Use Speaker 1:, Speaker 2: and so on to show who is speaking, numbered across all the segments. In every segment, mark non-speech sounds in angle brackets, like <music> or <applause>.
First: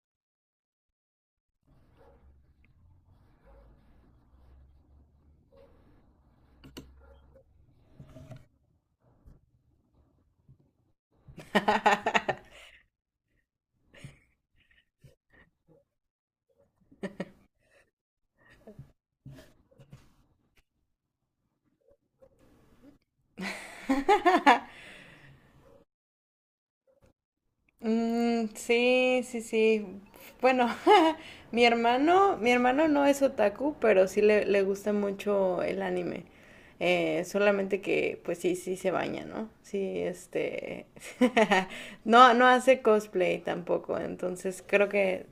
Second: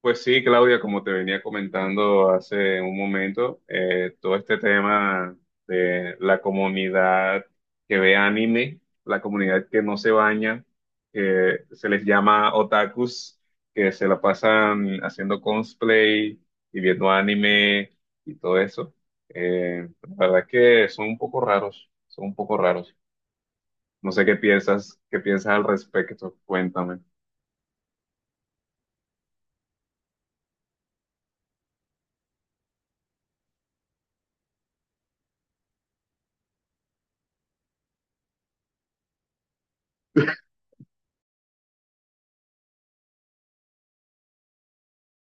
Speaker 1: Pues sí, Claudia, como te venía comentando hace un momento, todo este tema de la comunidad que ve anime, la comunidad que no se baña, que se les llama otakus, que se la pasan haciendo cosplay y viendo anime y todo eso. La verdad que son un poco raros, son un poco raros. No sé
Speaker 2: <laughs>
Speaker 1: qué piensas al respecto, cuéntame.
Speaker 2: Sí, sí, sí. Bueno, <laughs> mi hermano no es otaku, pero sí le gusta mucho el anime. Solamente que, pues sí, sí se baña, ¿no? Sí, <laughs> no hace cosplay tampoco, entonces creo que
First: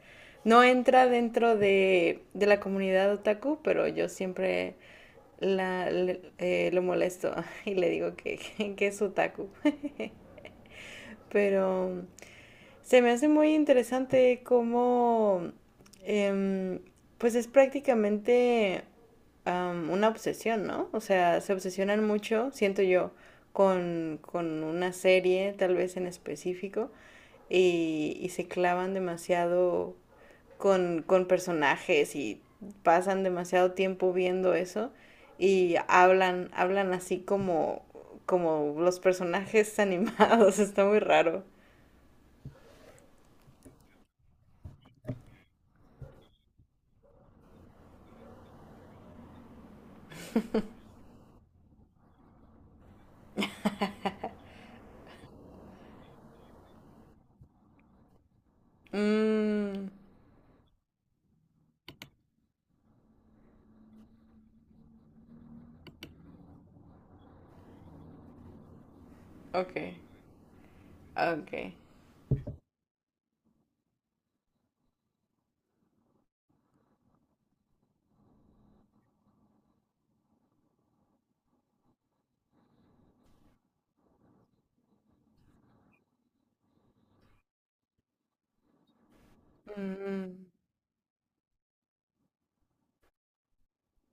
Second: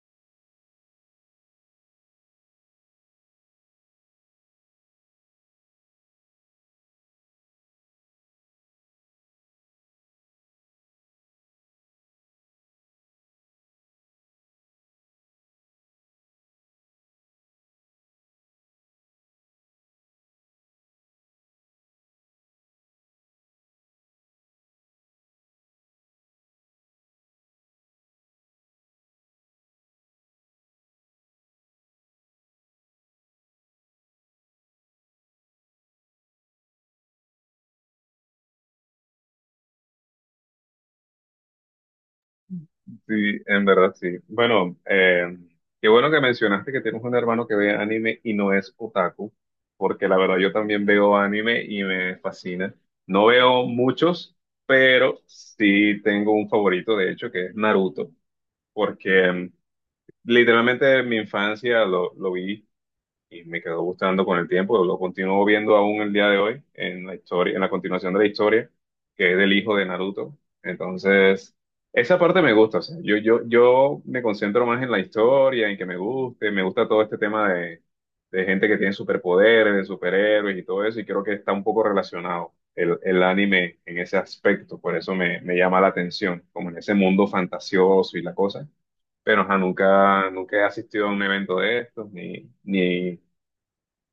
Speaker 2: no entra dentro de la comunidad otaku, pero yo siempre lo molesto <laughs> y le digo que, <laughs> que es otaku. Pero se me hace muy interesante cómo, em, pues es prácticamente una obsesión, ¿no? O sea, se obsesionan mucho, siento yo, con una serie, tal vez en específico, y se clavan demasiado con personajes y pasan demasiado tiempo viendo eso y hablan así como los personajes animados. <laughs> Está muy raro.
Speaker 1: Sí, en verdad sí. Bueno, qué bueno que mencionaste que tienes un hermano que ve anime y no es otaku, porque la verdad yo también veo anime y me fascina. No veo muchos, pero sí tengo un favorito, de hecho, que es Naruto, porque
Speaker 2: Mm,
Speaker 1: literalmente en mi infancia lo vi y me quedó gustando con el tiempo. Lo continúo viendo aún el día de hoy en la historia, en la continuación de la historia, que es del
Speaker 2: ok,
Speaker 1: hijo de Naruto.
Speaker 2: ok.
Speaker 1: Entonces, esa parte me gusta. O sea, yo me concentro más en la historia, en que me guste, me gusta todo este tema de gente que tiene superpoderes, de superhéroes y todo eso, y creo que está un poco relacionado. El anime en ese aspecto, por eso me llama la atención, como en ese mundo fantasioso y la cosa, pero ajá, nunca,
Speaker 2: Mm.
Speaker 1: nunca he asistido a un evento de estos, ni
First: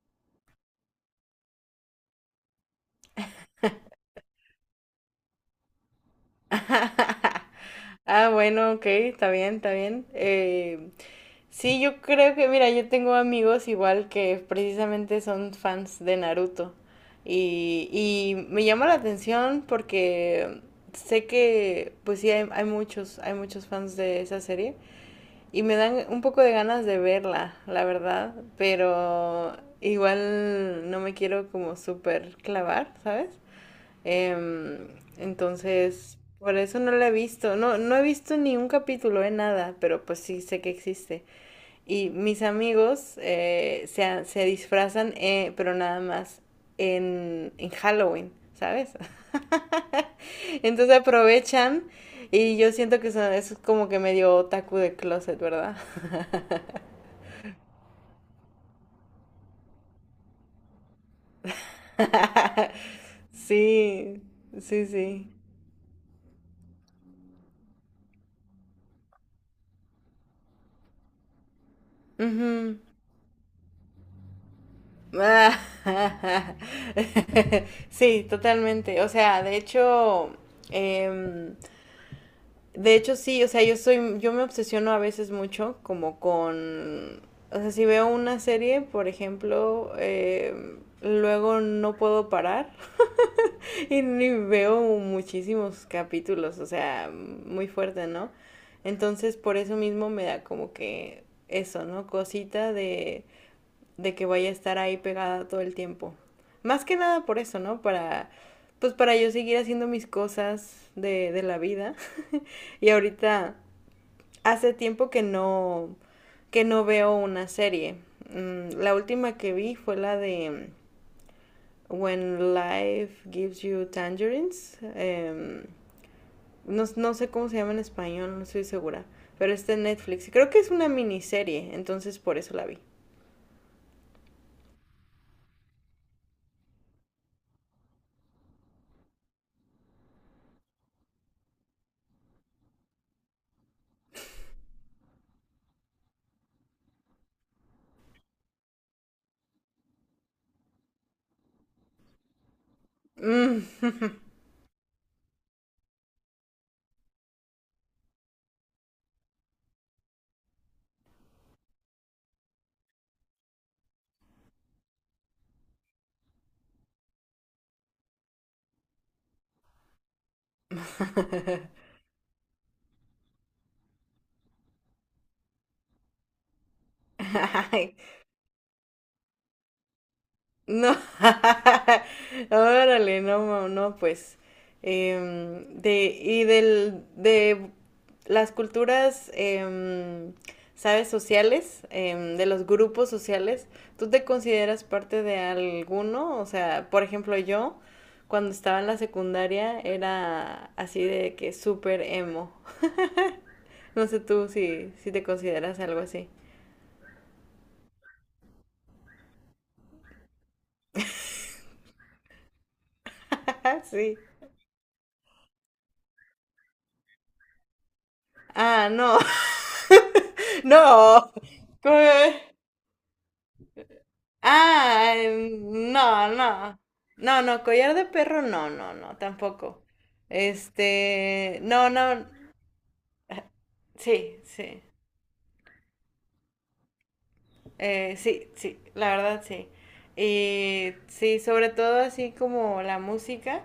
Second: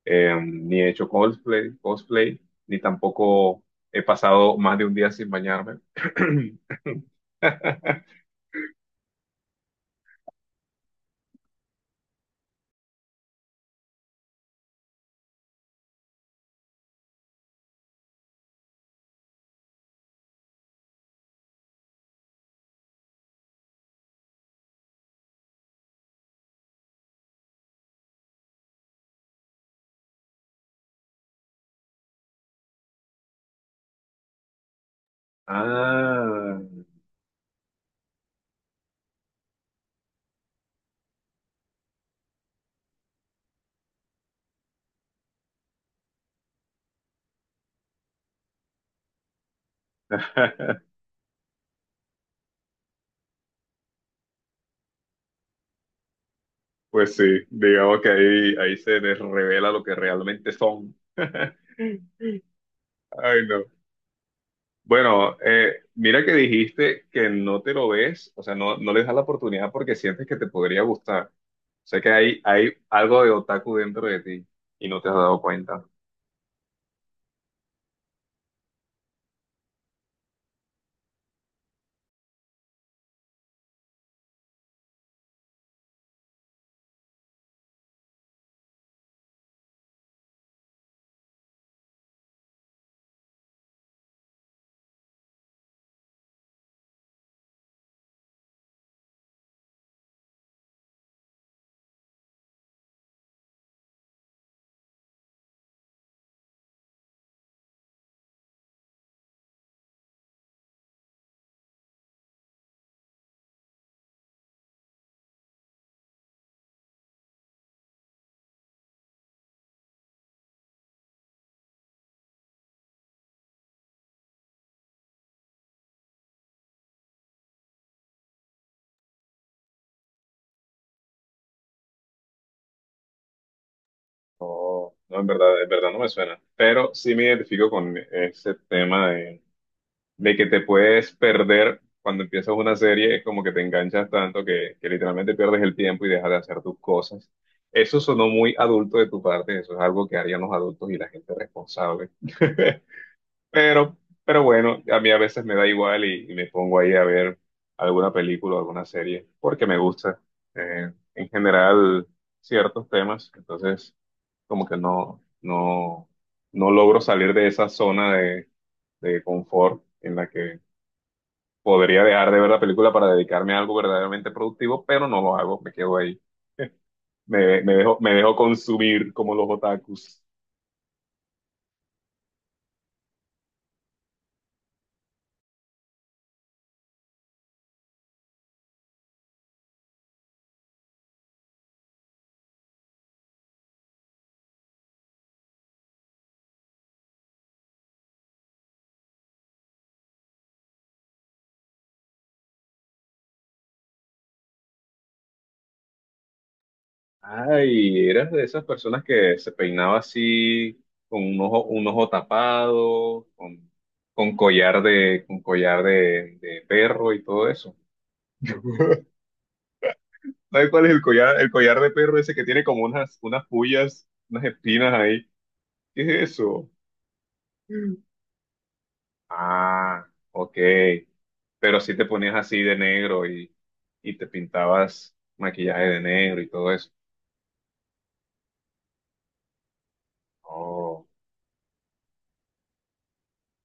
Speaker 1: ni he hecho cosplay, cosplay, ni tampoco he pasado más de un día sin bañarme. <clears throat>
Speaker 2: <laughs> Ah, bueno, ok, está bien, está bien. Sí, yo creo que, mira, yo tengo amigos igual que precisamente son fans de Naruto. Y me llama la atención porque sé que, pues sí, hay muchos fans de esa serie. Y me dan un poco de ganas de verla, la verdad, pero igual no me quiero como súper clavar, ¿sabes? Em, entonces, por
Speaker 1: Ah,
Speaker 2: eso no la he visto. No he visto ni un capítulo de nada, pero pues sí sé que existe. Y mis amigos se disfrazan, pero nada más en Halloween, ¿sabes? <laughs> Entonces
Speaker 1: <laughs>
Speaker 2: aprovechan y yo siento que es como que medio otaku de closet, ¿verdad?
Speaker 1: pues sí, digamos que ahí, ahí se les revela lo que realmente son.
Speaker 2: <laughs>
Speaker 1: Ay, no.
Speaker 2: Sí, sí, sí.
Speaker 1: Bueno, mira que dijiste que no te lo ves, o sea, no, no le das la oportunidad porque sientes que te podría gustar. Sé que hay
Speaker 2: Ujú.
Speaker 1: algo de otaku dentro de ti y no te has dado cuenta.
Speaker 2: Ah, <laughs> sí, totalmente. O sea, de hecho, em, de hecho sí, o sea, yo soy, yo me obsesiono a veces mucho como con, si veo una serie, por ejemplo, luego no puedo parar. Y veo muchísimos capítulos, o sea, muy fuerte, ¿no? Entonces, por eso mismo me da como que eso, ¿no? Cosita de que vaya a estar ahí pegada todo el tiempo. Más que nada por eso, ¿no? Pues para yo seguir haciendo mis cosas de la vida. Y ahorita hace tiempo que no veo una serie. Mm, la última que vi fue la de When Life Gives You Tangerines. No, no sé cómo se llama en español, no estoy segura. Pero está en Netflix. Y creo que es una miniserie, entonces por eso la vi.
Speaker 1: Oh, no, en verdad no me suena, pero sí me identifico con ese tema de que te puedes perder cuando empiezas una serie, es como que te enganchas tanto que literalmente pierdes el tiempo y dejas de hacer tus cosas. Eso sonó muy adulto de tu parte, eso es algo que harían los adultos y la gente responsable. <laughs>
Speaker 2: Mm.
Speaker 1: Pero, pero bueno, a mí a veces me da igual y me pongo ahí a ver alguna película o alguna serie porque me gusta en general ciertos temas, entonces como que no logro salir de esa zona de confort en la que podría dejar de ver la película para dedicarme a algo verdaderamente productivo, pero no lo hago, me quedo ahí. <laughs> Me me
Speaker 2: <laughs>
Speaker 1: dejo consumir como los otakus.
Speaker 2: No, <laughs> órale, no, ma- no, pues, de las culturas, sabes, sociales, de los grupos sociales, ¿tú te consideras parte de alguno? O sea, por ejemplo, yo, cuando estaba en la secundaria, era así de que súper emo. <laughs> No sé tú si te consideras algo así.
Speaker 1: Ay, eras de esas personas que se peinaba así, con un ojo tapado,
Speaker 2: <laughs> Sí.
Speaker 1: con collar de perro y todo eso.
Speaker 2: Ah,
Speaker 1: <laughs>
Speaker 2: no, <laughs>
Speaker 1: ¿Sabes cuál es
Speaker 2: no.
Speaker 1: el collar de
Speaker 2: ¿Cómo?
Speaker 1: perro ese que tiene como unas, unas pullas, unas espinas
Speaker 2: Ah,
Speaker 1: ahí? ¿Qué
Speaker 2: no,
Speaker 1: es eso?
Speaker 2: no. No, no, collar de perro, no, no, no, tampoco.
Speaker 1: Ah, ok. Pero
Speaker 2: No,
Speaker 1: si te
Speaker 2: no,
Speaker 1: ponías así de negro y te
Speaker 2: sí, sí.
Speaker 1: pintabas maquillaje de negro y todo eso.
Speaker 2: Sí, sí, la verdad sí. Y
Speaker 1: Oh.
Speaker 2: sí, sobre todo así como la música,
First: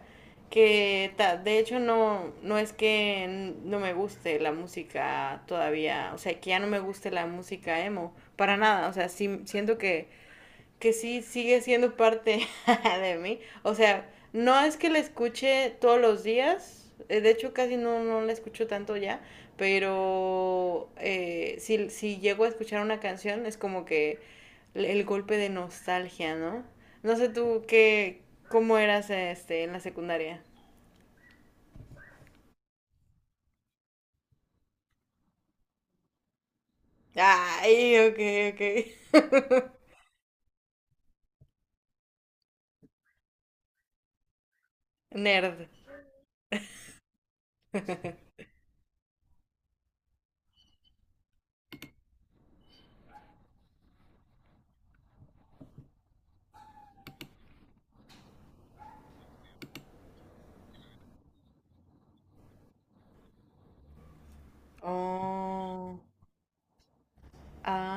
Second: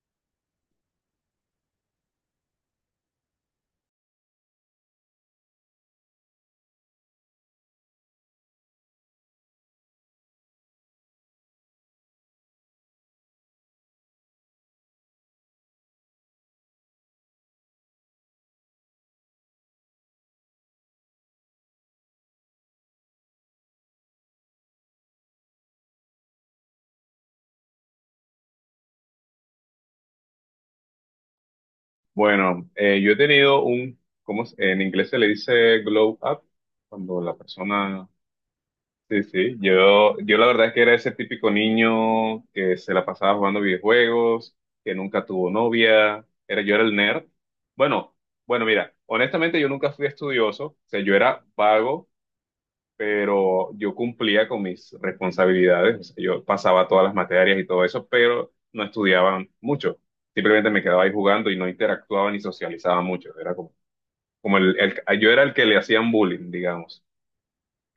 Speaker 2: de hecho no, no me guste la música todavía, o sea, que ya no me guste la música emo, para nada, o sea, sí siento que sí sigue siendo parte <laughs> de mí. O sea, no es que la escuche todos los días, de hecho casi no, no la escucho tanto ya, pero si llego a escuchar una canción es como que el golpe de nostalgia, ¿no? No sé tú qué, cómo eras en la secundaria.
Speaker 1: Bueno, yo he tenido un, ¿cómo es? En inglés se le dice glow up, cuando la
Speaker 2: Ay,
Speaker 1: persona.
Speaker 2: ok,
Speaker 1: Sí,
Speaker 2: ok.
Speaker 1: sí, yo la verdad es que era ese típico niño que se la pasaba jugando videojuegos, que nunca tuvo
Speaker 2: Nerd.
Speaker 1: novia, era, yo era el nerd. Bueno, bueno, mira, honestamente yo nunca fui estudioso, o sea, yo era vago, pero yo cumplía con mis responsabilidades, o sea, yo pasaba todas las materias y todo eso, pero no estudiaba mucho, simplemente me quedaba ahí jugando y no interactuaba ni socializaba mucho, era como, como yo era el que le
Speaker 2: Oh,
Speaker 1: hacían bullying, digamos.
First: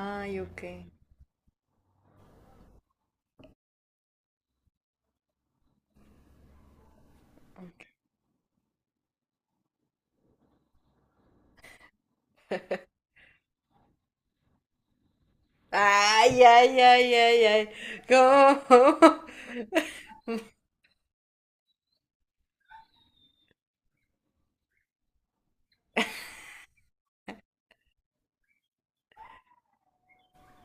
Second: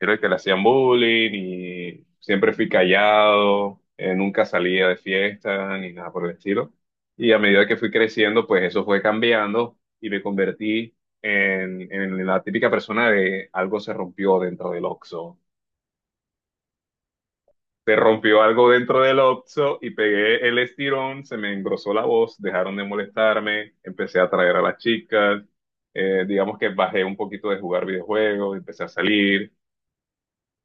Speaker 1: Era el que le hacían
Speaker 2: ok.
Speaker 1: bullying y siempre fui callado, nunca salía de fiesta ni nada por el estilo. Y a medida que fui creciendo, pues eso fue cambiando y me convertí en la típica persona de algo se rompió dentro del Oxxo.
Speaker 2: Ay, ay, ay, ay, ay.
Speaker 1: Se rompió algo
Speaker 2: ¿Cómo?
Speaker 1: dentro del
Speaker 2: <laughs>
Speaker 1: Oxxo y pegué el estirón, se me engrosó la voz, dejaron de molestarme, empecé a atraer a las chicas, digamos que bajé un poquito de jugar videojuegos, empecé a salir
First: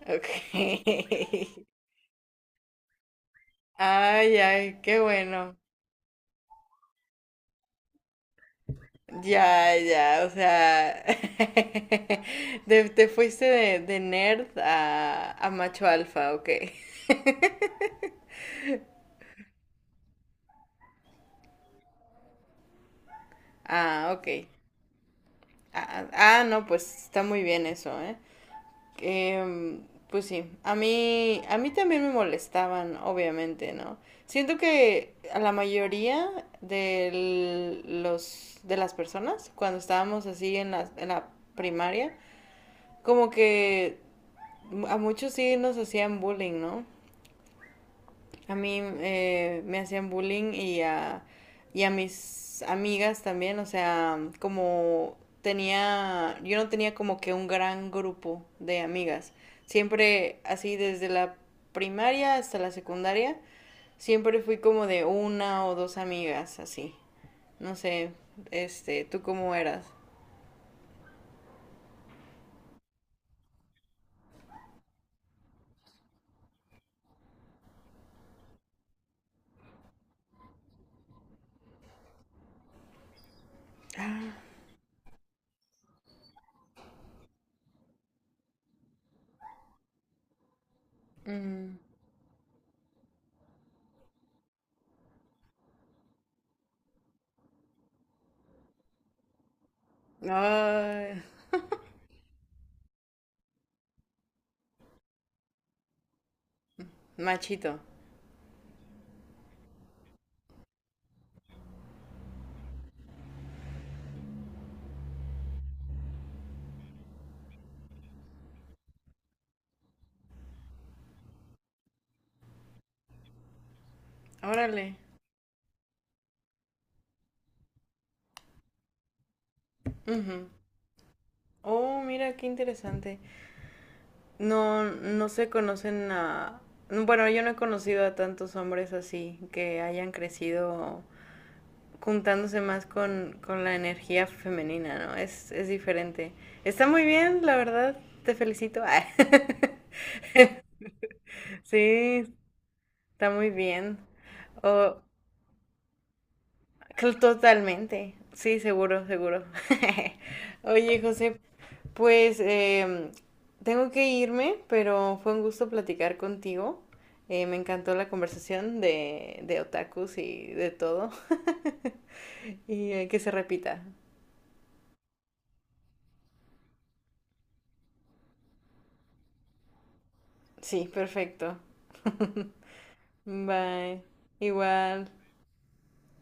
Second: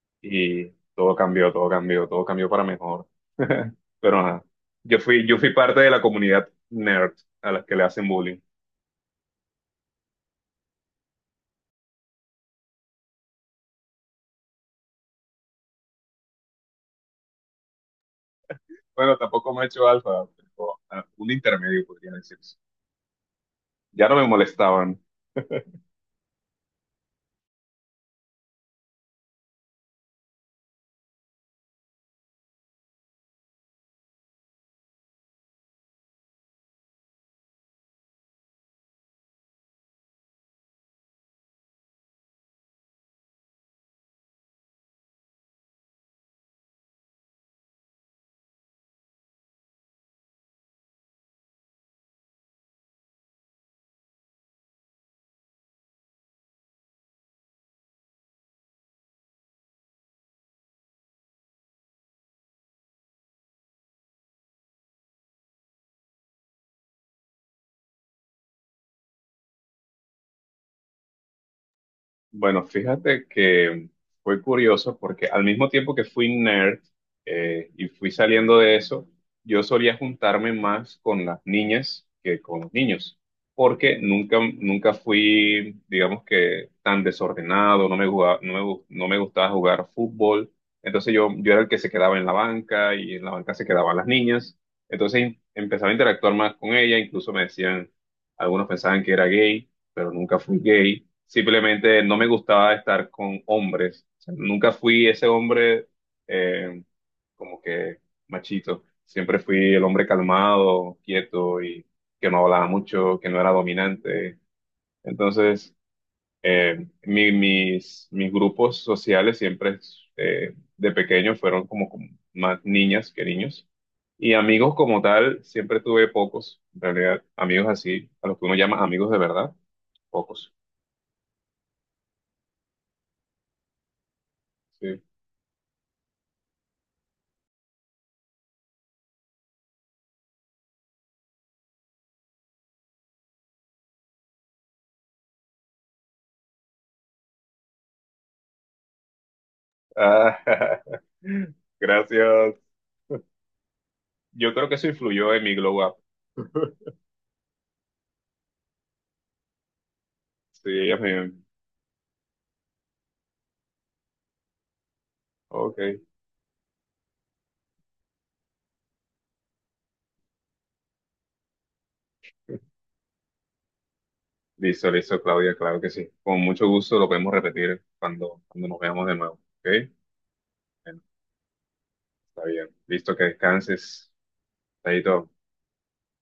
Speaker 2: Ok.
Speaker 1: y todo cambió, todo cambió, todo cambió para mejor. <laughs> Pero
Speaker 2: Ay,
Speaker 1: nada,
Speaker 2: ay, qué
Speaker 1: yo fui
Speaker 2: bueno.
Speaker 1: parte de la comunidad nerd a las que le hacen bullying.
Speaker 2: Ya, ya, o sea, <laughs> te fuiste de nerd a macho alfa, ok. <laughs>
Speaker 1: Bueno, tampoco me he hecho alfa, pero a un intermedio podría decirse. Ya no
Speaker 2: Ah,
Speaker 1: me
Speaker 2: ok.
Speaker 1: molestaban.
Speaker 2: Ah, ah, ah, no, pues está muy bien eso, ¿eh? Eh, pues sí, a mí también me molestaban, obviamente, ¿no? Siento que a la mayoría de las personas, cuando estábamos así en en la primaria, como que a muchos sí nos hacían bullying, ¿no? A mí me hacían bullying y y a mis amigas también, o sea, como tenía, yo no tenía como que un gran grupo de amigas. Siempre así desde la primaria hasta la secundaria, siempre fui como de una o dos amigas así. No sé, ¿tú cómo eras?
Speaker 1: Bueno, fíjate que fue curioso porque al mismo tiempo que fui nerd y fui saliendo de eso, yo solía juntarme más con las niñas que con los niños, porque nunca, nunca fui, digamos que, tan desordenado, no me jugaba- no me, gu- no me gustaba jugar fútbol, entonces yo era el que
Speaker 2: Ujú.
Speaker 1: se quedaba en la banca y en la banca se quedaban las niñas, entonces empezaba a interactuar más con ella, incluso me decían, algunos pensaban que era gay, pero nunca fui gay.
Speaker 2: Ay,
Speaker 1: Simplemente no me gustaba estar con hombres. O sea, nunca fui ese hombre eh, como
Speaker 2: machito.
Speaker 1: que machito. Siempre fui el hombre calmado, quieto y que no hablaba mucho, que no era dominante. Entonces, mis grupos sociales siempre de pequeño fueron como como más niñas que niños. Y amigos
Speaker 2: Órale.
Speaker 1: como tal, siempre tuve pocos, en realidad, amigos así, a los que uno llama amigos de verdad,
Speaker 2: Ujú.
Speaker 1: pocos.
Speaker 2: Oh, mira, qué interesante. No,
Speaker 1: Sí.
Speaker 2: no se conocen a... Bueno, yo no he conocido a tantos hombres así que hayan crecido juntándose más con la energía femenina, ¿no? Es diferente. Está muy bien, la verdad. Te felicito. <laughs> Ah,
Speaker 1: Ah, <laughs>
Speaker 2: sí,
Speaker 1: gracias.
Speaker 2: está muy bien.
Speaker 1: Yo creo que eso
Speaker 2: Oh,
Speaker 1: influyó en mi glow up.
Speaker 2: totalmente. Sí, seguro, seguro. <laughs>
Speaker 1: Sí, ella
Speaker 2: Oye,
Speaker 1: me...
Speaker 2: José, pues tengo que irme, pero fue un gusto
Speaker 1: Ok.
Speaker 2: platicar contigo. Me encantó la conversación de otakus y de todo. <laughs> Y que se repita.
Speaker 1: Listo, listo, Claudia, claro que sí. Con mucho gusto lo podemos repetir cuando, cuando nos veamos de nuevo. ¿Ok?
Speaker 2: Sí,
Speaker 1: Bueno,
Speaker 2: perfecto.
Speaker 1: está
Speaker 2: <laughs>
Speaker 1: bien. Listo, que
Speaker 2: Bye.
Speaker 1: descanses. Ahí
Speaker 2: Igual.
Speaker 1: todo.